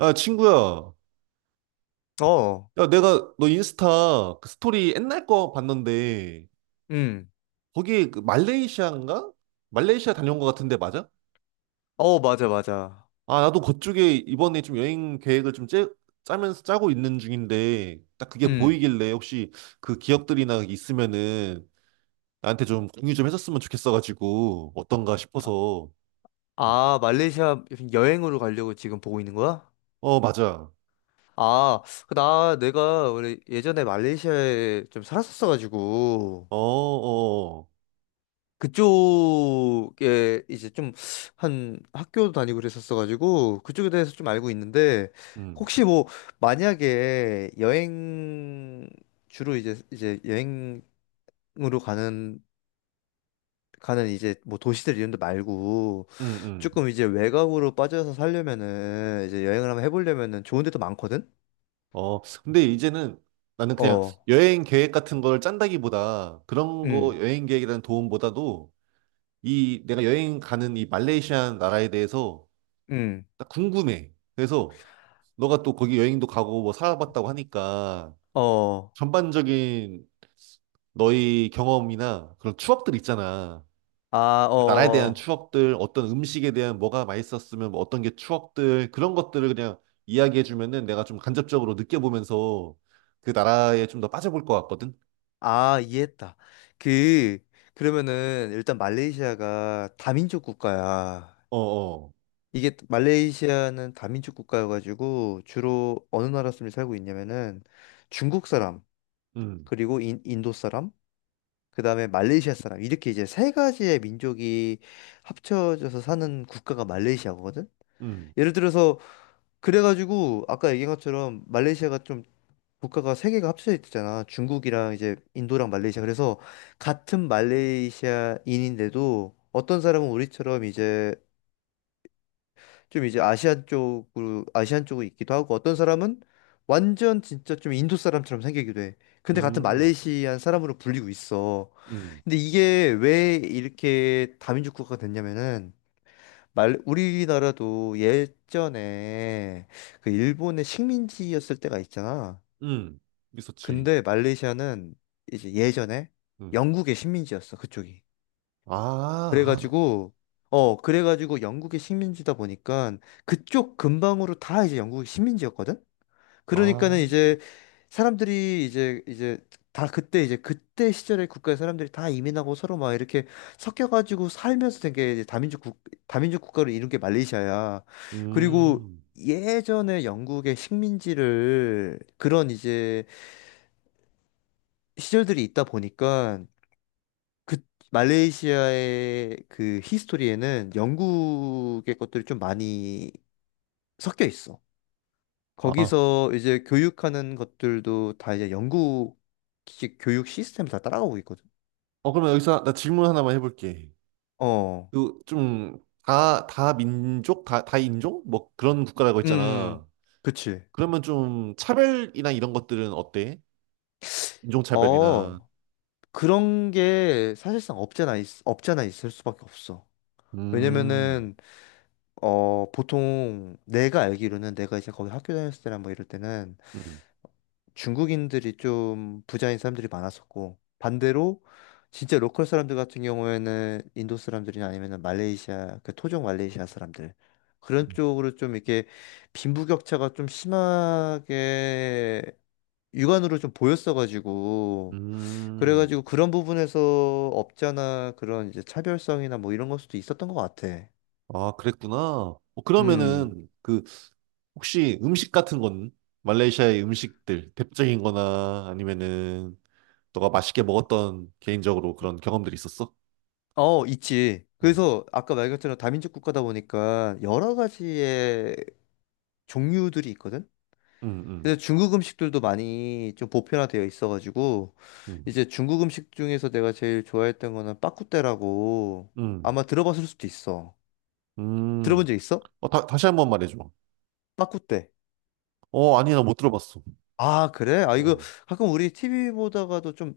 야, 친구야. 어, 야, 내가 너 인스타 그 스토리 옛날 거 봤는데, 음, 거기 그 말레이시아인가? 말레이시아 다녀온 거 같은데, 맞아? 어, 맞아, 맞아. 아, 나도 그쪽에 이번에 좀 여행 계획을 좀 짜면서 짜고 있는 중인데, 딱 그게 음, 보이길래 혹시 그 기억들이나 있으면은 나한테 좀 공유 좀 해줬으면 좋겠어가지고, 어떤가 싶어서. 음. 아, 말레이시아 여행으로 가려고 지금 보고 있는 거야? 어, 맞아. 아, 그 내가 원래 예전에 말레이시아에 좀 살았었어가지고, 어, 어, 어. 그쪽에 이제 좀 한 학교도 다니고 그랬었어가지고, 그쪽에 대해서 좀 알고 있는데, 음, 혹시 뭐, 만약에 여행, 주로 이제 여행으로 가는, 가는 이제 뭐 도시들 이런 데 말고, 음, 조금 음. 이제 외곽으로 빠져서 살려면은 이제 여행을 한번 해보려면은 좋은 데도 많거든? 어, 근데 이제는 나는 그냥 어, 여행 계획 같은 걸 짠다기보다 그런 거 음, 여행 계획이라는 도움보다도 이 내가 여행 가는 이 말레이시아 나라에 대해서 음, 딱 궁금해. 그래서 너가 또 거기 여행도 가고 뭐 살아봤다고 하니까 어, 전반적인 너의 경험이나 그런 추억들 있잖아. 아, 나라에 대한 어, 추억들, 어떤 음식에 대한 뭐가 맛있었으면 뭐 어떤 게 추억들, 그런 것들을 그냥 이야기해 주면은 내가 좀 간접적으로 느껴보면서 그 나라에 좀 더 빠져볼 것 같거든? 아, 이해했다. 그, 그러면은 일단 말레이시아가 다민족 국가야. 어어. 이게 말레이시아는 다민족 국가여가지고 주로 어느 나라 사람이 살고 있냐면은 중국 사람, 음, 그리고 인도 사람, 그다음에 말레이시아 사람 이렇게 이제 세 가지의 민족이 합쳐져서 사는 국가가 말레이시아거든. 음, 예를 들어서 그래가지고 아까 얘기한 것처럼 말레이시아가 좀 국가가 세 개가 합쳐져 있잖아. 중국이랑 이제 인도랑 말레이시아. 그래서 같은 말레이시아인인데도 어떤 사람은 우리처럼 이제 좀 이제 아시안 쪽으로 있기도 하고 어떤 사람은 완전 진짜 좀 인도 사람처럼 생기기도 해. 근데 같은 음, 말레이시안 사람으로 불리고 있어. 음, 근데 이게 왜 이렇게 다민족 국가가 됐냐면은 말 우리나라도 예전에 그 일본의 식민지였을 때가 있잖아. 음. 있었지. 근데 말레이시아는 이제 예전에 음. 영국의 식민지였어, 그쪽이. 아, 아, 그래가지고 영국의 식민지다 보니까 그쪽 근방으로 다 이제 영국의 식민지였거든. 그러니까는 아, 이제 사람들이 이제 다 그때 그때 시절에 국가의 사람들이 다 이민하고 서로 막 이렇게 섞여가지고 살면서 된 게 이제 다민족 국가를 이룬 게 말레이시아야. 그리고 음. 예전에 영국의 식민지를 그런 이제 시절들이 있다 보니까 그 말레이시아의 그 히스토리에는 영국의 것들이 좀 많이 섞여 있어. 아, 거기서 이제 교육하는 것들도 다 이제 영국식 교육 시스템 다 따라가고 있거든. 어, 그러면 여기서 나 질문 하나만 해볼게. 어, 그, 좀, 다 민족, 다 인종? 뭐 그런 국가라고 음, 했잖아. 그치. 그러면 좀 차별이나 이런 것들은 어때? 인종차별이나. 어, 그런 게 사실상 없잖아, 없잖아 있을 수밖에 없어. 음, 왜냐면은, 어, 보통 내가 알기로는 내가 이제 거기 학교 다녔을 때나 뭐 이럴 때는 음, 중국인들이 좀 부자인 사람들이 많았었고 반대로 진짜 로컬 사람들 같은 경우에는 인도 사람들이나 아니면은 말레이시아 그 토종 말레이시아 사람들 그런 쪽으로 좀 이렇게 빈부격차가 좀 심하게 육안으로 좀 보였어가지고 음. 그래가지고 그런 부분에서 업자나 그런 이제 차별성이나 뭐 이런 걸 수도 있었던 것 같아. 아, 그랬구나. 어, 음, 그러면은 그 혹시 음식 같은 건 말레이시아의 음식들 대표적인 거나 아니면은 너가 맛있게 먹었던 개인적으로 그런 경험들이 있었어? 어, 있지. 음, 그래서 아까 말 것처럼 다민족 국가다 보니까 여러 가지의 종류들이 있거든. 음, 음, 그래서 중국 음식들도 많이 좀 보편화되어 있어가지고 음, 이제 중국 음식 중에서 내가 제일 좋아했던 거는 빠꾸떼라고 음. 아마 들어봤을 수도 있어. 음. 들어본 적 있어? 어, 다시 한 번 말해줘. 빠꾸떼. 어, 아니, 나 못 들어봤어. 아, 그래? 아, 이거 어. 가끔 우리 TV 보다가도 좀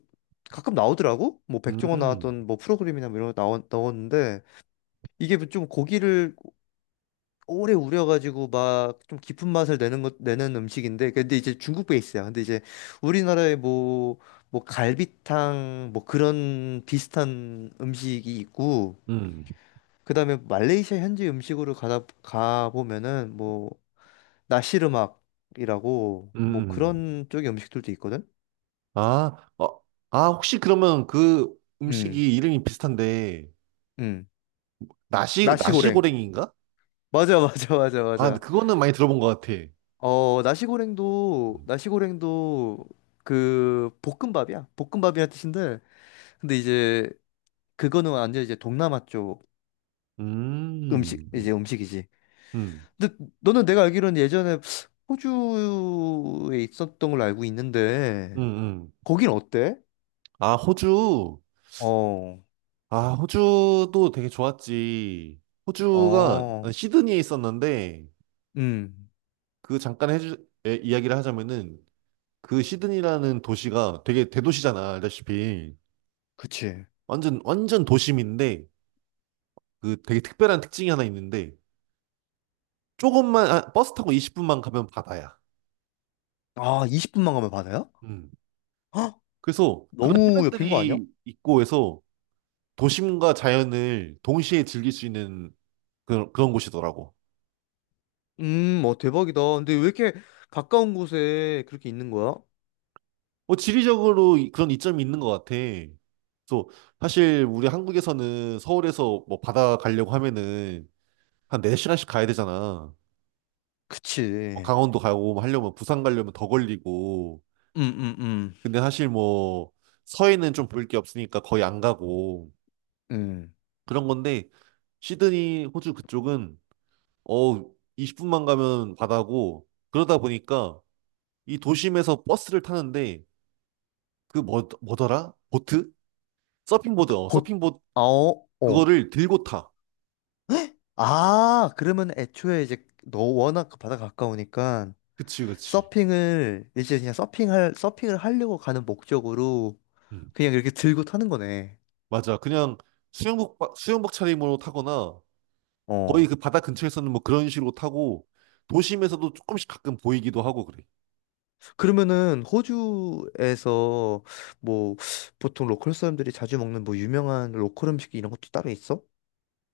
가끔 나오더라고? 뭐 백종원 음, 나왔던 뭐 프로그램이나 뭐 이런 거 나왔는데 이게 좀 고기를 오래 우려가지고 막 좀 깊은 맛을 내는 음식인데 근데 이제 중국 베이스야. 근데 이제 우리나라에 뭐 갈비탕 뭐 그런 비슷한 음식이 있고 음, 그다음에 말레이시아 현지 음식으로 가다 가 보면은 뭐 나시르막이라고 음, 뭐 음. 그런 쪽의 음식들도 있거든. 아, 어, 아, 혹시 그러면 그 음. 음식이 이름이 비슷한데, 음. 나시, 나시고랭. 나시고랭인가? 맞아 맞아 맞아 아, 근데 맞아. 그거는 많이 들어본 것 같아. 어, 나시고랭도 음, 나시고랭도 그 볶음밥이야. 볶음밥이란 뜻인데 근데 이제 그거는 완전 이제 동남아 쪽 음, 음식 음식이지. 음, 근데 너는 내가 알기로는 예전에 호주에 있었던 걸로 알고 있는데 음. 거긴 어때? 아, 호주. 어, 아, 호주도 되게 좋았지. 호주가 난 어, 시드니에 있었는데, 음, 그 잠깐 해주, 이야기를 하자면은, 그 시드니라는 도시가 되게 대도시잖아, 알다시피. 그치. 완전, 완전 도심인데, 그 되게 특별한 특징이 하나 있는데, 조금만 아, 버스 타고 20분만 가면 바다야. 아, 20분만 가면 바다야? 음. 헉, 그래서 그런 너무 옆인 거 아니야? 해변들이 있고 해서 도심과 자연을 동시에 즐길 수 있는 그런, 그런 곳이더라고. 어, 대박이다. 근데 왜 이렇게 가까운 곳에 그렇게 있는 거야? 뭐 지리적으로 그런 이점이 있는 것 같아. 그래서 사실 우리 한국에서는 서울에서 뭐 바다 가려고 하면은 한 4시간씩 가야 되잖아. 뭐 그치. 강원도 가고 뭐 하려면 부산 가려면 더 걸리고. 음, 음, 음. 근데 사실 뭐 서해는 좀 볼 게 없으니까 거의 안 가고 음. 그런 건데 시드니 호주 그쪽은 어, 20분만 가면 바다고 그러다 보니까 이 도심에서 버스를 타는데 그 뭐, 뭐더라? 보트? 서핑보드, 어, 보, 서핑보드 아, 어, 어. 그거를 들고 타. 헉? 아, 그러면 애초에 이제 너 워낙 그 바다 가까우니까 그치, 그치. 서핑을 이제 그냥 서핑할 서핑을 하려고 가는 목적으로 음, 그냥 이렇게 들고 타는 거네. 맞아. 그냥 수영복, 수영복 차림으로 타거나 거의 어. 그 바다 근처에서는 뭐 그런 식으로 타고 도심에서도 조금씩 가끔 보이기도 하고 그래. 그러면은 호주에서 뭐 보통 로컬 사람들이 자주 먹는 뭐 유명한 로컬 음식 이런 것도 따로 있어?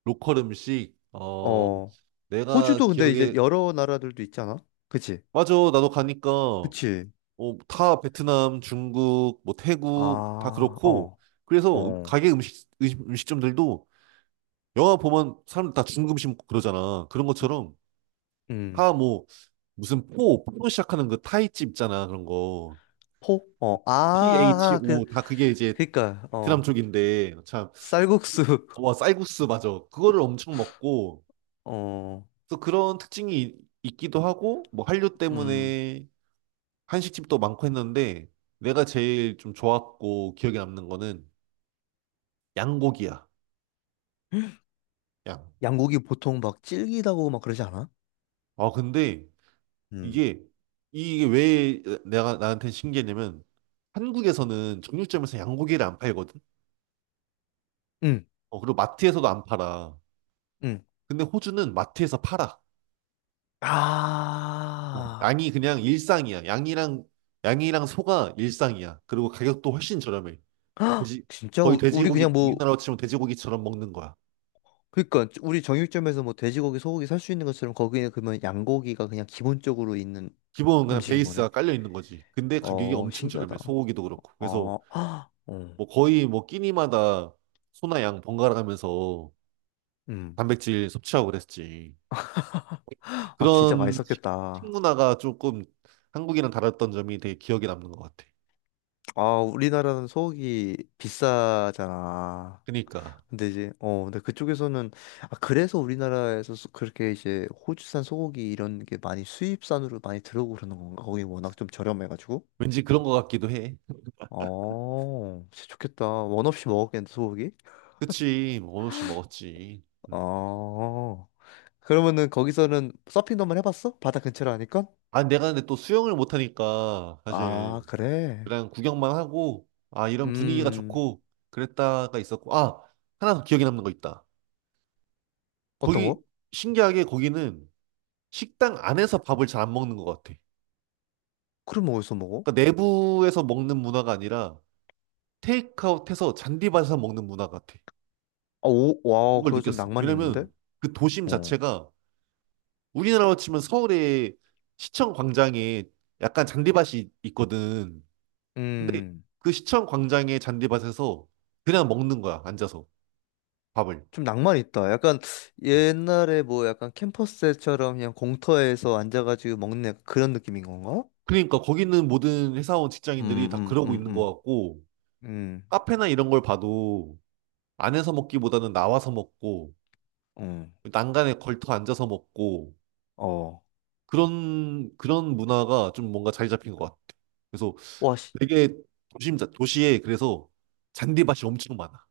로컬 음식, 어, 어. 내가 호주도 근데 이제 기억에, 여러 나라들도 있잖아. 그치? 맞아. 나도 가니까 어, 그치? 다 베트남, 중국, 뭐 태국 다 아, 그렇고 어. 그래서 어. 가게 음식점들도 영화 보면 사람들 다 중국 음식 먹고 그러잖아. 그런 음. 것처럼 음. 다 뭐 무슨 포, 포로 시작하는 그 타이집 있잖아. 그런 거. 포? 어, 아, 그, PHO 다 그게 이제 그니까, 베트남 어, 쪽인데 참 쌀국수, 와, 쌀국수 맞아. 그거를 엄청 먹고 어, 또 그런 특징이 있기도 하고 뭐 한류 음, 때문에 한식집도 많고 했는데 내가 제일 좀 좋았고 기억에 남는 거는 양고기야. 양. 양고기 보통 막 질기다고 막 그러지 않아? 아, 근데 음, 이게 이게 왜 내가 나한테 신기했냐면 한국에서는 정육점에서 양고기를 안 팔거든. 응. 어, 그리고 마트에서도 안 팔아. 응. 근데 호주는 마트에서 팔아. 어, 아, 양이 그냥 일상이야. 양이랑 소가 일상이야. 그리고 가격도 훨씬 저렴해. 돼지 진짜? 거의 우리 돼지고기 그냥 뭐, 우리나라로 치면 돼지고기처럼 먹는 거야. 그니까, 우리 정육점에서 뭐 돼지고기, 소고기 살 수 있는 것처럼 거기는 그러면 양고기가 그냥 기본적으로 있는 기본 그냥 음식인 거네? 베이스가 깔려 있는 거지. 근데 가격이 어, 엄청 신기하다. 저렴해. 소고기도 그렇고. 그래서 어, 어, 뭐 거의 뭐 끼니마다 소나 양 번갈아 가면서 음. 단백질 섭취하고 그랬지. 아, 진짜 그런 식- 맛있었겠다. 식문화가 조금 한국이랑 다랐던 점이 되게 기억에 남는 것 같아. 아, 우리나라는 소고기 비싸잖아. 그니까 근데 이제, 어, 근데 그쪽에서는, 아, 그래서 우리나라에서 그렇게 이제 호주산 소고기 이런 게 많이 수입산으로 많이 들어오고 그러는 건가? 거기 워낙 좀 저렴해가지고. 왠지 그런 것 같기도 해. 어, 진짜 좋겠다. 원 없이 먹었겠는데, 소고기? 그치, 뭐어느없이 먹었지. 음. 어, 그러면은 거기서는 서핑도 만 해봤어? 바다 근처로 하니까? 아, 내가 근데 또 수영을 못하니까 아, 사실 그래? 그냥 구경만 하고 아 이런 분위기가 음, 좋고 그랬다가 있었고 아 하나 더 기억에 남는 거 있다. 어떤 거기 거? 신기하게 거기는 식당 안에서 밥을 잘 안 먹는 것 같아. 크림 어디서 먹어? 그러니까 내부에서 먹는 문화가 아니라 테이크아웃해서 잔디밭에서 먹는 문화 같아. 아, 오, 와, 그걸 그거 좀 느꼈어. 낭만이 있는데? 왜냐면 그 도심 어. 자체가 우리나라로 치면 서울의 시청 광장에 약간 잔디밭이 있거든. 근데 음. 그 시청 광장의 잔디밭에서 그냥 먹는 거야, 앉아서 밥을. 좀 낭만 있다. 약간 음. 옛날에 뭐 약간 캠퍼스처럼 그냥 공터에서 앉아가지고 먹는 약간 그런 느낌인 건가? 그러니까 거기 있는 모든 회사원 음, 직장인들이 다 음, 그러고 음, 있는 것 음, 같고, 음, 카페나 이런 걸 봐도 안에서 먹기보다는 나와서 먹고, 음, 난간에 걸터 앉아서 먹고, 어. 그런, 그런 문화가 좀 뭔가 자리 잡힌 것 같아. 그래서 와, 씨. 되게 도심, 도시에 그래서 잔디밭이 엄청 많아.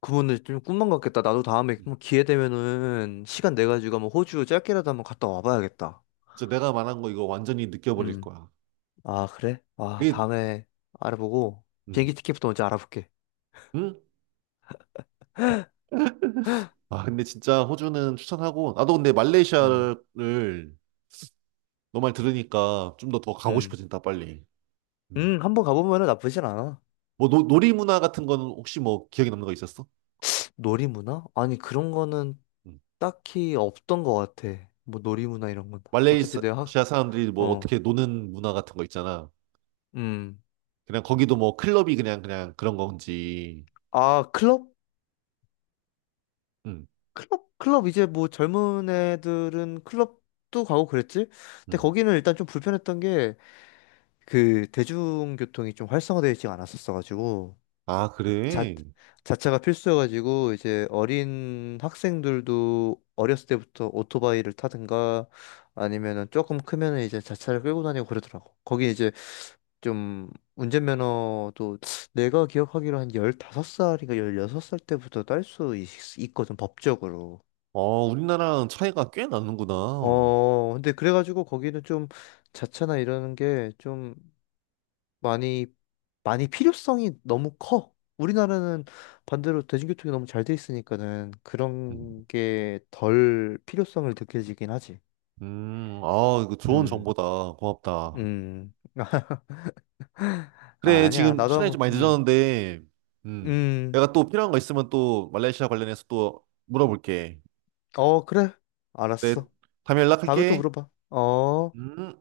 그분들 좀 꿈만 같겠다. 나도 다음에 음. 뭐 기회 되면은 시간 내 가지고 한번 호주 짧게라도 한번 갔다 와봐야겠다. 진짜 내가 말한 거 이거 완전히 느껴버릴 음. 거야. 아, 그래? 아, 그게, 다음에 알아보고 음. 비행기 티켓부터 먼저 알아볼게. 응? 아, 근데 진짜 호주는 추천하고, 나도 근데 음, 말레이시아를 너 말 들으니까 좀 더 더 가고 음, 싶어진다, 빨리. 음. 한번 가보면은 나쁘진 않아. 뭐, 놀이 문화 같은 거는 혹시 뭐 기억에 남는 거 있었어? 놀이문화? 아니, 그런 거는 음. 딱히 없던 것 같아. 뭐 놀이문화 이런 건. 어차피 내가 학, 말레이시아 사람들이 뭐 어, 어떻게 노는 문화 같은 거 있잖아. 음. 그냥 거기도 뭐 클럽이 그냥, 그냥 그런 건지. 아, 클럽? 음. 클럽? 클럽 이제 뭐 젊은 애들은 클럽도 가고 그랬지? 근데 음. 거기는 일단 좀 불편했던 게 그 대중교통이 좀 활성화되어 있지 않았었어가지고 아, 자, 그래? 자차가 필수여가지고 이제 어린 학생들도 어렸을 때부터 오토바이를 타든가 아니면은 조금 크면은 이제 자차를 끌고 다니고 그러더라고. 거기 이제 좀 운전면허도 내가 기억하기로 한 15살인가 16살 때부터 딸 수 있거든, 법적으로. 어, 우리나라랑 차이가 꽤 나는구나. 어, 근데 그래가지고 거기는 좀 자차나 이러는 게 좀 많이, 많이 필요성이 너무 커. 우리나라는 반대로 대중교통이 너무 잘 돼 있으니까는 음, 그런 게 덜 필요성을 느껴지긴 하지. 아, 이거 좋은 음, 정보다. 고맙다. 음. 아, 그래, 아니야. 지금 나도 시간이 좀 한번, 많이 늦었는데, 음, 음. 내가 또 필요한 거 있으면 또 말레이시아 관련해서 또 물어볼게. 어, 그래. 그래, 알았어. 다음에 다음에 또 연락할게. 물어봐. 어. 음.